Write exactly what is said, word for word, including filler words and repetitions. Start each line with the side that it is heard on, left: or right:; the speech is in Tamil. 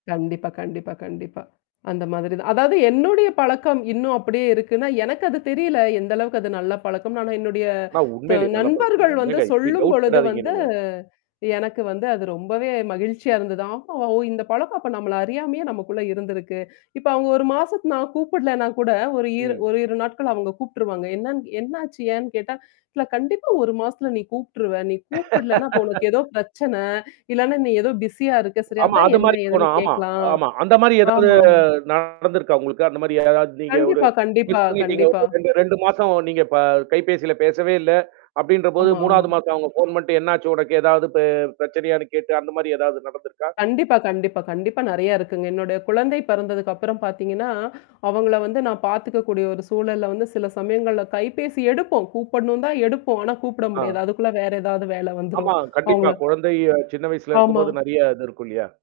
left: கண்டிப்பா கண்டிப்பா கண்டிப்பா. அந்த மாதிரி தான். அதாவது என்னுடைய பழக்கம் இன்னும் அப்டியே இருக்குன்னா, எனக்கு அது தெரியல. எந்த அளவுக்கு அது நல்ல பழக்கம்னு ஆனா என்னுடைய
right: ஆனா
left: த
right: உண்மையிலயே நல்ல பழக்க
left: நண்பர்கள்
right: தாங்க.
left: வந்து
right: உண்மையிலயே இப்டி டவுட்
left: சொல்லும்பொழுது
right: படாதீங்க
left: வந்து
right: நீங்க?
left: எனக்கு வந்து அது ரொம்பவே மகிழ்ச்சியா இருந்தது. ஆஹ் ஓ! இந்த பழக்கம் அப்ப நம்மள அறியாமயே நமக்குள்ள இருந்திருக்கு. இப்ப அவுங்க ஒரு மாசத்து நான் கூப்பிடலன்னா கூட ஒரு,
right: ம்.
left: இரு நாட்கள் அவங்க கூப்ட்டுருவாங்க. என்னன்னு என்னாச்சு ஏன்னு கேட்டா இல்ல கண்டிப்பா ஒரு மாசத்துல நீ கூப்ட்ருவ. நீ கூப்பிடலன்னா, அப்ப உனக்கு ஏதோ பிரச்சனை, இல்லன்னா நீ ஏதோ பிஸியா இருக்க சரி?
right: ஆமா
left: அதான்
right: அது
left: என்ன
right: மாரி
left: எதுன்னு
right: போணும் ஆமா,
left: கேட்கலாம்.
right: ஆமா. அந்த மாரி ஏதாவது
left: ஆமாமா.
right: நடந்தருக்கா உங்களுக்கு? அந்த மாரி ஏதாவது நீங்க ஒரு
left: கண்டிப்பா, கண்டிப்பா,
right: மிஸ்
left: கண்டிப்பா.
right: பண்ணிட்டீங்க.ஒரு ரெண்டு, ரெண்டு மாசம் நீங்க ப கைபேசியில பேசவே இல்ல. அப்டின்றபோது
left: ஆமா, ஆமா.
right: மூணாவது மாசம் அவங்க ஃபோன் பண்ணிட்டு என்னாச்சு உனக்கு ஏதாவது பெ பிரச்சனையான்னு கேட்டு அந்த மாரி ஏதாவது நடந்திருக்கா?
left: கண்டிப்பா, கண்டிப்பா, கண்டிப்பா நெறைய இருக்குங்க. என்னுடைய குழந்தை பிறந்ததுக்கு அப்புறம் பாத்தீங்கன்னா, அவங்கள வந்து நான் பார்த்துக்கக்கூடிய ஒரு சூழல்ல வந்து சில சமயங்கள்ல கைபேசி எடுப்போம். கூப்பிடணும் தான் எடுப்போம். ஆனா கூப்பிட
right: ஆ.
left: முடியாது. அதுக்குள்ள வேற ஏதாவது வேல
right: ஆமா,
left: வந்துரும்.
right: கண்டிப்பா.
left: அவங்கள
right: குழந்தை சின்ன வயசுல
left: ஆமா.
right: இருக்கும்போது நெறைய இது இருக்கும் இல்லையா?